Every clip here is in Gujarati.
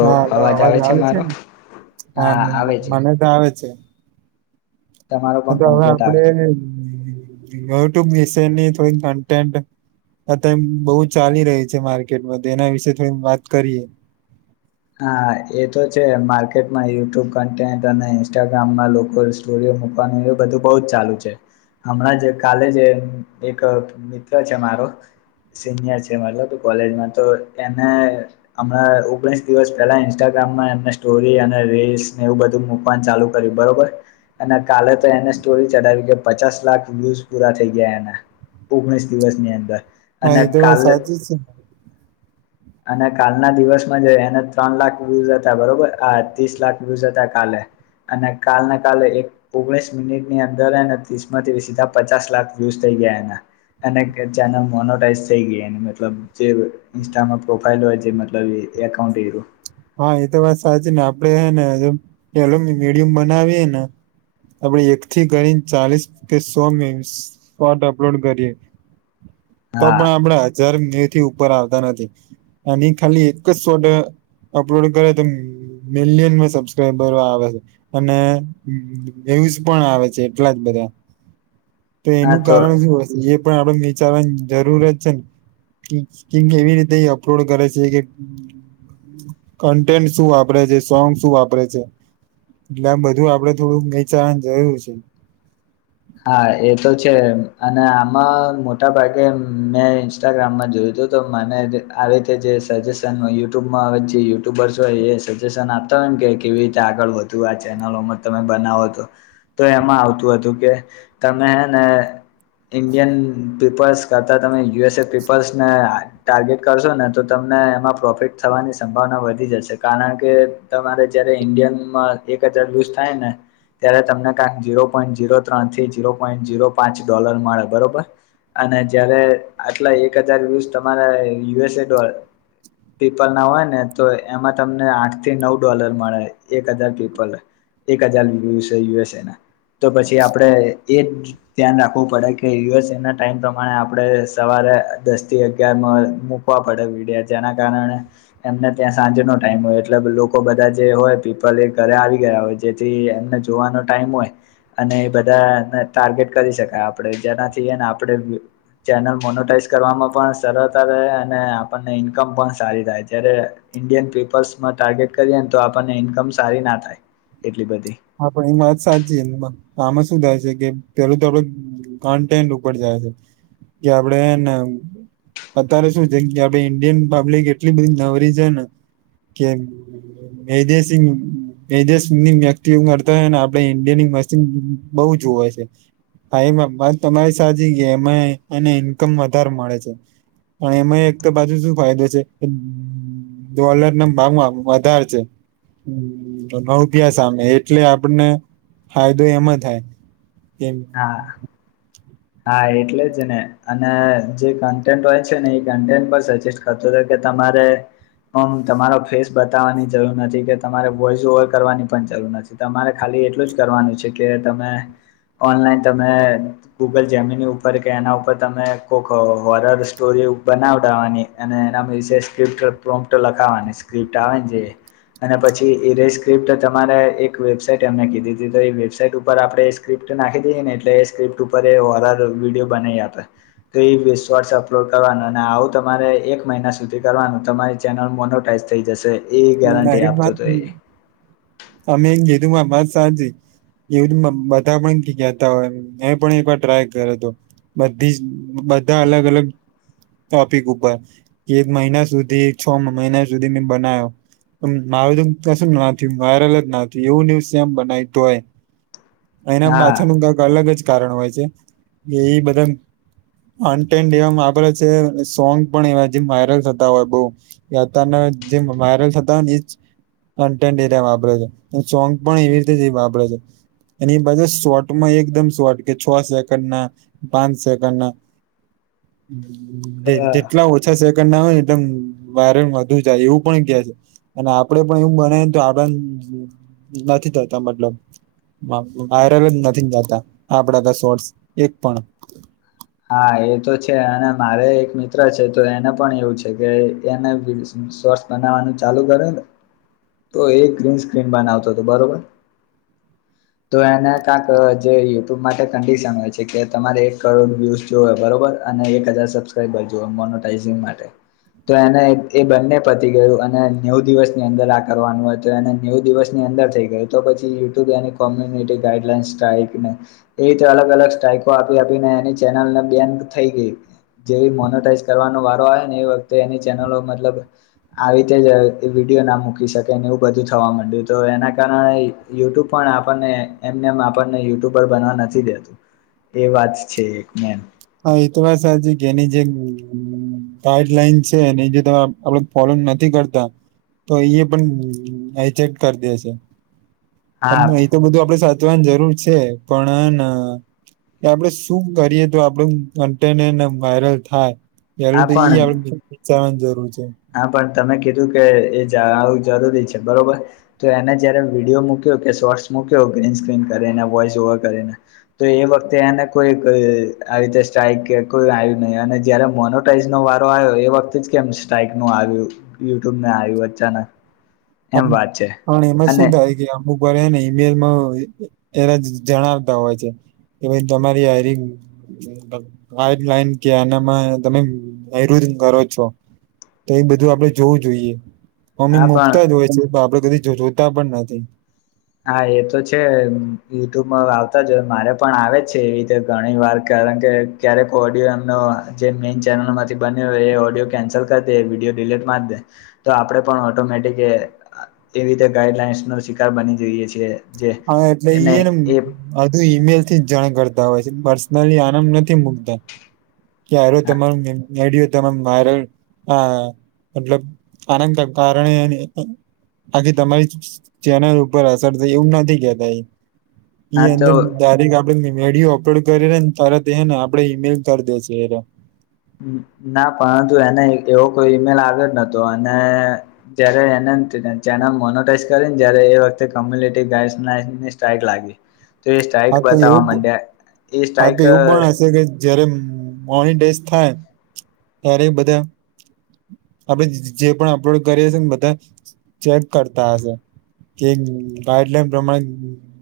હા હલો. અવાજ આવે છે ને? હા આવે છે મને તો આવે છે. તમારો તો પણ હવે કમ્પ્લીટ આવે આપડે છે યુટ્યુબ વિશેની થોડી કન્ટેન્ટ અતે બહુ ચાલી રહી છે માર્કેટમાં. તો એના વિશે થોડી વાત કરીએ હા એ તો છે. માર્કેટમાં યુટ્યુબ કન્ટેન્ટ અને ઇન્સ્ટાગ્રામમાં લોકો સ્ટોરી મુકવાનું એવું બધું બહુ જ ચાલુ છે. હમણાં જે કાલે જે, એક મિત્ર છે મારો સિનિયર છે. [unintelligible] કોલેજમાં તો એને હમણાં ઓગણી દિવસ પહેલા ઇન્સ્ટાગ્રામમાં એમને સ્ટોરી અને રીસને એવું બધું મકવાનું ચાલુ કર્યું બરોબર અને કાલે તો એને સ્ટોરી ચડાવી, કે પચાસ લાખ વયૂઝ પૂરા થઈ ગયા એના ઓગણીસ દિવસ ની અંદર હા અને એ તો વાત કાલે સાચી છે અને કાલના દિવસમાં જો એને ત્રણ લાખ વ્યુઝ હતા બરોબર. આ ત્રીસ લાખ વ્યુઝ હતા કાલે અને કાલને કાલે એક ઓગણીસ મિનિટ ની અંદર ત્રીસ થી સીધા પચાસ લાખ વયુઝ થઈ ગયા એના અને કે ચેનલ મોનોટાઈઝ થઈ ગેય એની. મતલબ જે ઇન્સ્ટામાં પ્રોફાઈલ હોય છે મતલબ ઈ એ એકાઉન્ટ એરું હા એ તો વાત સાચી ને. આપણેે હેને હજુ મીડિયમ બનાવીયએ ને આપણે એકથી કરીને ચાલીસ કે સો શોર્ટ અપલોડ કરીએ તો હા પણ આપણા હજાર મી થી ઉપર આવતા નથી. એની ખાલી એક જ શોટ અપલોડ કરે તો મિલિયનમાં સબસ્ક્રાઈબરો આવે છે. અને નવ્યૂઇસ પણ આવે છે એટલા જ બધા તો એનું કારણ શું જે પણ આપડે નીચારવાની જરૂરત છે કી કી એવી રીતે અપલોડ કરે છે કે કન્ટેન્ટ શું વાપરે છે. સોંગ શું વાપરે છે. એટલે આમ બધું આપડે થોડું વિચારવાની જરૂર છે. હા એ તો છે. અને આમાં મોટા ભાગે મેં ઇન્સ્ટાગ્રામમાં જોયું મને આવી રીતે જે સજેશન યુટ્યુબમાં આવે યુટ્યુબર્સ હોય એ સજેશન આપતા કે કેવી રીતે આગળ વધુ આ ચેનલોમાં તમે બનાવો તો. તો એમાં આવતું હતું કે તમે હેને ઇન્ડિયન પીપલ્સ કરતા તમે યુએસએ પીપલ્સને ટાર્ગેટ કરશો ને, તો તમને એમાં પ્રોફિટ થવાની સંભાવના વધી જશે. કારણ કે તમારે જયારે ઇન્ડિયનમાં એક હજાર વલુઝ થાય ને ત્યારે તમને કાક જીરો પોઈન્ટ જીરો ત્રણ થી જીરો પોઈન્ટ જીરો પાંચ ડોલર મળે બરોબર અને જયારે આટલા એક હજાર વ્યુસ તમારા યુએસએ ડો પીપલ ના હોય ને તો એમાં તમને આઠ થી નવ ડોલર મળે એક હજાર પીપલે એક હજાર વ્યુસએ યુએસ‌એ ના. તો પછી આપડે એ જ ધ્યાન રાખવું પડે કે યુએસએ ના ટાઈમ પ્રમાણે આપણે સવારે દસ થી અગયાર મા મુકવા પડે. જેના કારણે એમને ત્યાં સાંજ નો ટાઈમ હોય. એટલે લોકો બધા જે હોય પીપલ એ ઘરે આવી ગયા હોય. જેથી એમને જોવાનો ટાઈમ હોય અને એ બધાને ટાર્ગેટ કરી શકાય આપણે જેનાથી ને આપણે ચેનલ મોનોટાઈઝ કરવામાં પણ સરળતા રહે અને આપણને ઈન્કમ પણ સારી થાય જ્યારે ઇન્ડિયન પીપલ્સમાં ટાર્ગેટ કરીએ ને તો આપણને ઈન્કમ સારી ના થાય એટલી બધી હા, પણ એની સાચીએકદમ આમાં શું થાય છે કે પેલું થોડું કન્ટેન્ટ ઉપર જાય છે જો આપહેને અત્યારે શું છે ઈન્ડિયન પબ્લિક એટલી બધી નવરી છે ને કેમ એ દિવસન એ દિવસે ની નથી વ્યક્તિ તી હોય ને આપડે ઇન્ડિયની મશીન બહુ જુવે છે હા એ વાત તમારી સાચી કે એમાં એને ઇન્કમ વધારે મળે છે પણ એમાં એક તો બાજુ શું ફાયદો છે ડોલર ના ભાવમાં વધારે છે, રૂપિયા સામે એટલે આપણને ફાયદો હેમાં થાય કે હા હા, એટલે છેને ને અને જે કન્ટેન્ટ હોય છે ને એ ક સજેસ્ટ કરતો તમારે હ તમારો ફેસ બતાવાની જરૂર નથી કે તમારે વોસ ઓવર કરવાની પણ જરૂર નથી તમારે ખાલી એટલું જ કરવાનું છે કે તમે ઓનલાઈન તમે, ગૂગલ જૈમીની ઉપર કે એના ઉપર તમે કોક હોરર સ્ટોરી બનાવડાવાની અને એના વિશેસ સ્ક્રિપ્ટ પ્રો્ટ લખાવાની સ્ક્રિપ્ટ આવે ન જે અને પછી એરી સ્ક્રિપ્ટ તમારે એક વેબસાાઈટ એમને કીધી હતી તો એ વેબસાાઈટ ઉપર આપણે એ સ્ક્રિપ્ટ નાખી દે ને એટલે એ સ્ક્રિપ્ટ ઉપ હોરર વિડીયો બનાવી આપે તો [unintelligible] અપલોડ પણ આવુ કરવા તમારે એક મહિના સુધી કરવાનું તમારી ચેનલ મોનોટાઈઝ થઈ જશે એ ગેરંટી આપતો હતો એ [unintelligible] એવું મનબધા મન કેતા હોય મે પણ એક વાર ટ્રાય કર્યો હતો બધી જ, બધા, અલગ, અલગ ટોપિક ઉપર, એક મહિના સુધી, છ મહિના સુધી મેં બના્યો મારુ કશું ના થયું જ ના એવું ન્યુઝમ બનાવીતું હોય એના હા પાછાનું કૈક અલગ જ કારણ હોય છે એ બધા અનટેડ એવા છે સોંગ પણ એવા જે વાયરલ થતા હોય બહ યાતાર જે વાયરલ થતા એ ક એિયા વાપરે છે સોંગ પણ એવી રીતે વાપરે છે એ એની બાજુ શોર્ટમાં એકદમ શોર્ટ કે છ સેકન્ડ ના, પાંચ સેકન્ડ ના [inaudible] જેટલા ઓછા સેકન્ડ ના હોય ને એકદમ વાયરલ વધુ જાય એવું પણ કે છે અને આપડે પણ એવું બનેને તો આંદ નથી થતા મતલબ આયુર્વેદ નથી જાતા આપડા શોટસ એક પણ હા એ તો છે અને મારે એક મિત્ર છે તો એને પણ એવું છે કે એને સ્થસ બનાવવાનું ચાલુ કરેને તો એ ગ્રીન સ્ક્રીન બનાવતો હતો બરોબર તો એને કાતો જે યુટ્યુબ માટે કંડિશન હોય છે કે તમારે એક કરોડ્ય જોવે બરોબર અને એક હજાર સબ્સ્ક્રાઇબ જોવે મોનોટઝ માટે તો એને એ બંને પતી ગયું અને નેવુ દિવસની અંદર આ કરવાનું હોય તો એને નેવુ દિવસની અંદર થઈ ગયું તો પછી યુટ્યુબની કોમ્યુનિટી ગાઈડલાઇન સ્ટાઇલને એવી રીતે અલગ અલગ સ્ટાઈલ આપી આપીને એની ચેનલ ને બેન્ડ થઈ ગઈ જેવી મોનોટાઈઝ કરવાનો વારો આવે ને એ વખતે એની ચેનલો મતલબ આવી રીતે જ વિડયો ના મૂકી શકેને એવું બધું થવા મંડે તો એના કારણે યુટ્યુબ પણ આપણને એમને આપને યુટ્યુબર બનવા નથી દેતું એ વાત છે મેન હા, એ તો વાત સાચી એની જે ગાઈડલાઈન છે અને જે તમે આપડે ફોલોઈગ નથી કરતા તો એ પણ આચેક કરી દે છે હા એ તો બધું આપડે જવાની જરૂર છે પણ હન આપડે શું કરીએ તો આપ પણ આમ તેમ એમ વાયરલ થાય હા તો [unintelligible] પણ આપ વિચારવાની જરૂર છે હા, પણ તમે કીધું કે એ જણાવુ જરૂરી છે, બરોબર તો એને જયારે વિડીયો મૂક્યો કે શોર્ટસ [unintelligible] કરે વોઈસ ઓવર કરેને તો એ વખતે આમાં કોઈ રીતે સ્ટાઈક કોઈ આવ્યું નહી અને જયારે મોનોટાઈઝ નો વારો આવ્યો એ વખતે જ કેમ ટાઈપ નું આવ્યું યુટ્યુબને આવ્યું અચાનક પણ એમ વાત છે પણ એમાં શું અને થાય કે અમુક પણ એના ઈમેલમાં એને જણાવતા હોય છે એમાં તમારી હાયરિંગ વાઈટ લાઈન કે એનામાં તમે હાયરિંગ કરો છો તો એ બધું આપડે જોવું જોઈએ મમી હા પણ મુકતા જ હોય છે, આપડે કદી જોતા પણ નથી હા, એ તો છે યુટૂબમાં આવતા જો મારે પણ આવે છે, એવી રીતે ઘણી વાર કારણ કે ક્યારેક ઓડિયો એમનો જે મે ચેનલથી બન્યો એ ઓડિયો કેન્સલ કરી દે વિડીયો ડીલીટ માર દે તો આપણે પણ ઓટોમેટિકીતે વી ગાઈડલાસ નો શિકાર બની દઈએ છે હા એટલે ઈહેને બધુ ઈમેલ થી જ જાણ કરતા તો પછી, પર્સનલી આરામ નથી મુકતા કયારે તમારે વિડિયો તમામ વાયરલ, આ મતલબ આના કારણે આથી તમારી ચેનલ ઉપર અસર થઈ એવું નહી [unintelligible] આપ હા તો વિડીયો અપલોડ કરીને ને તરત ને આપડે ઈમેલ કરી દે છે એરે ના પરંતુ એને એવો કોઈ ઈમેલ આવ્યો નતો અને જયારે એને ચેનલ મોનોટાઈઝ કરીએન જ્યારે એતો તમને લોકોને ગાઈસ નાઈસ [unintelligible] સાઈક લાગી તે એ સ્ટ્રાઇક હા તો બતાવવા એવું માંડે હા, તો એવું પણ હશે કે જયારે મોર્નિંગ ડેઝ થાય ત્યારે બધા આપડે જે પણ અપલોડ કરીએશે ને બધા ચેક કરતા હશે કે ગાઈડલાઈન પ્રમાણે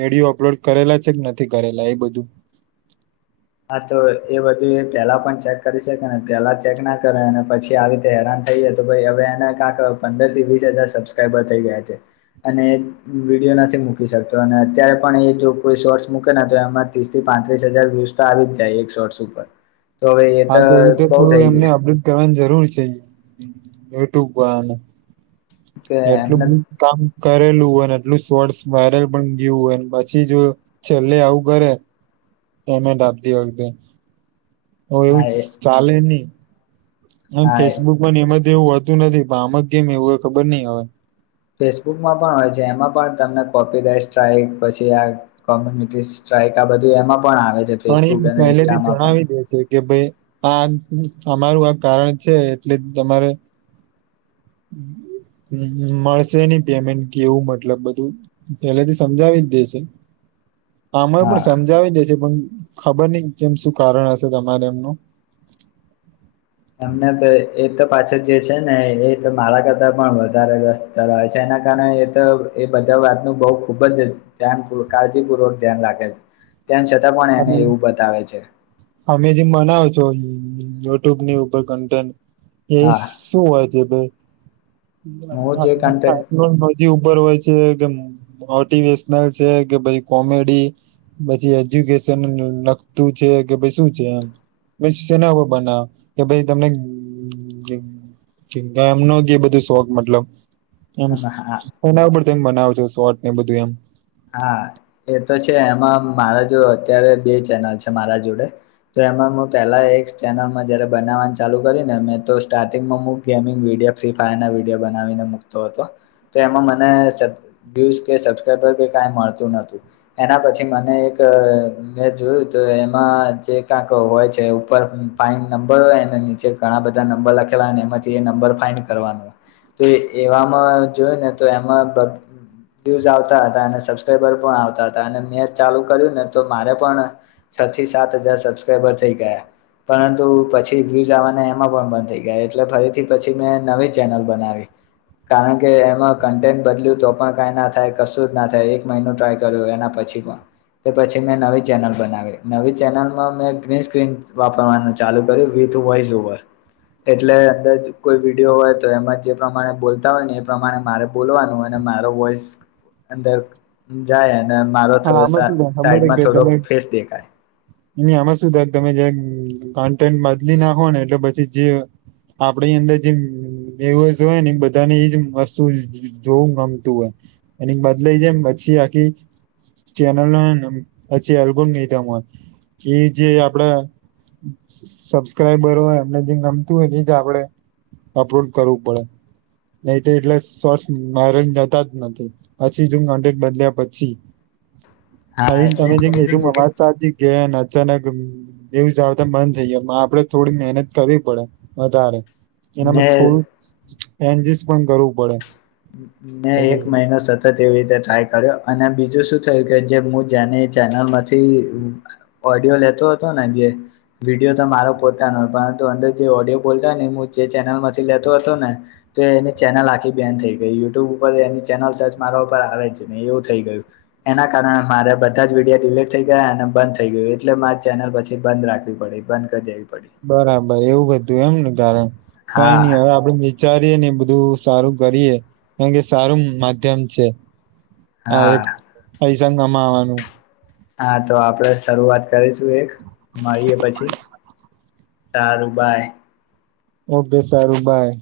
વિડીયો અપલોડ કરેલા છે કે નથી કરેલા એ બધું હા, તો એ બધું એ પેલા પણ ચેક કરી શકે ને પેલા ચેક ના કરે અને પછી આવી રીતે હેરાન થઈ જતુ હવે અને કાક પંદર થી વીસ હજાર સબસ્ક્રાઈબર થઈ ગયા છે અને બીજો તે નથી મૂકી શકતો અને અત્યારે પણ એ જો કોઈ શોર્ટ્સ મૂકે ને તે એમાં ત્રીસ થી પાંત્રીસ હજાર વ્યૂસ આવી જાય એકસોર્ષ ઉપર તો હવે એ તો બહુ થઈ ગયુ હું છે, યુટ્યુબવાડા નુ કે એમને [unintelligible] કામ કરેલું અને એટલું શોર્ટસ વાયરલ પણ ગયું હોય પછી જો છેલ્લે આવું કરે પેમેન્ટ આપતી વખતે, હ હા એવું એ ચાલે નહી આમ હા એ ફેસબુક મા એમાંથી એવું હોતું નથી આમા કે એવું ખબર ની હવે ફેસબુકમાં પણ હોય છે એમાં પણ તમને કોપીરાઈ સ્ટ્રાઈક પછી આ કોમ્યુનિટીસ સ્ટ્રાઈક આ બધી એમાં પણ આવે છે પણ ફેસબુક એ અને પહેલેથી ઇન્સ્ટામાં પણ જણાવી દે છે કે ભે હા, અમારુ આ કારણ છે એટલે તમારે મ-મળશે નઈ પેમેન્ટ કેવું મતલબ બધું પેલેથી સમજાવી દેશે આમાં હા પણ સમજાવી દે છે પણ ખબર નહી કેમ શું કારણ હશે તમારે એમનું. એમને તો એ તો પાછો જે છે ને એ તો મારા કરતા પણ વધારે રસ્તય કરાએ છે. એના કારણે એ તો એ બધા વાતનું બહુ ખુબજ જ્યાન કાળજીપૂર્વક ધ્યાન રાખે છે. તેમ છતાં પણ એને તમે એવું બતાવે છે અમે જેમ મનાવ છો યુટ્યુબ ની ઉપર કન્ટેન્ટ એ હા શું હોય છે ભાઈ હું જે કન્ટેન્ટ મજી ઉપર હોય છે મોટેશનલ છે કે પછ કોમેડી પછી એજ્યુકેશન લખતું છે કે ભય શું છે એમ વીસ શેના હો બનાવ કે ભાઈ તમને એમનો જે બધો શોખ મતલબ એમ હા એના પર તે બનાવે છો શોટ ને બધું એમ હા એ તો છે એમાં મારા જો અત્યારે બે ચેનલ છે મારા જોડે એમાં પહેલા એક ચેનલમાં જયારે બનાવવાનું ચાલુ કરી ને મેં તો સ્ટાર્ટિંગમાં ગેમિંગ વિડીયો ફ્રી ડીયો બનાને મતો હતો તો એમાં મને સબબ ક મળતુંું એના પછી મને એક મે જોયું એમાં જે હોય છેર ફન નંબર હોય નીચે ઘણા બધા નંબર લખેલા એમાંથી નંબર ફન જોયને તો એમાં દઝ આવતા હતા બ આવતા હતા અને મે ચાલુ કર્યું ને તો મારે પણ છ થી સાત હજાર સબસ્્રબર થઈ ગયા પરંતુ પછી્યુઝ આવવાના એમાં પણ બંધ થઈ ગયા એટલે ફરીથી પછી મેં નવી ચેનલ બનાવી કારણ કે એમાં કન્ટેન્ટ બદલ્યું તો પણ કઈ ના થાય કશું જ ના થાય મહિનો ટ્રાય કર્યો એના પછી પણ તે પછી મેં નવી ચેનલ બનાવી નવી ચેનલમાં મેં ગ્રીન સ્ક્રીન વાપરવાનું ચાલુ કર્યું ટ વાઇઝ ઓવર એટલે અંદર કોઈ વિડીયો હોય તો એમાં જે પ્રમાણે બોલતા હોય ને એ પ્રમાણે મારે બોલવાનું હો મા વોસ અંદર જાય અને મારો હા આમાં શું ત આમાં સાઈડમાં થોડોક ફેસ દેખાય શું તમે કન્ટેન્ટ બદલી નાખો ને એટલે પછી જે આપડી અંદર જે એવ હોય ને બધાની એજ વસ્તુ જોવું ગમતું હોય એની બદ લઈ જમ પછી આખી ચેનલ પછી એલ્બમ લઈધ એ જે આપડા સબસ્ક્રાઈબરો હોય અમને જે ગમતું હોય ની જ આપડે અપરોડ કરવું પડે નહી તો એટલે સોર્સ મારેજ જતા જ નથી પછી તું કેક બદલ્યા પછી ભાઈ હા તમે જેમ કીધું અમારા સા ગયા નથી અચાનક એવું જ આવતા મન થઈ જાય આપડે થોડી મહેનત કરવી પડે વધારે ને એનામાં થોડું એન્જસ્ટ પણ કરવું પડે ને કારણ કે એક મહિનો સતત તેવી રીતે ટ્રાય કર્યો અને બીજું શું થયું કે જે હું જેને ચેનલમાંથી યો લેતો હતો ને જે વિડીયો તો મારો પોતા નંત અંદર જે ઓડિયો બોલતાને ચેનલ માંથી લેતો હતો ને તો એને ચેનલ આખી બેન થઈ ગ યુટ્યુબ ઉપર એની ચેનલ સર્ચ મારા ઉપર આવે જ ને એવું થઈ ગયું એના કારણે મારે બધા જ વિીડિયા િલીટ થઈ ગયા અને બંધ થઈ ગયું એટલે મારે ચેનલ પછી બંધ રાખવી પડી બંધ કરી દે બરાબર એવું હતું એમ ને કારણ કઈ નઈ હા હવે આપ વિચાર ને બધું સારું કરીે કારણ કે સારું માધ્યમ છે હા એક પૈસંગમાં આવવાનું હા તો આપડે શરૂઆત કરીશું એક મળીએ પછી સારુંબાઈ ઓકે સારું બાય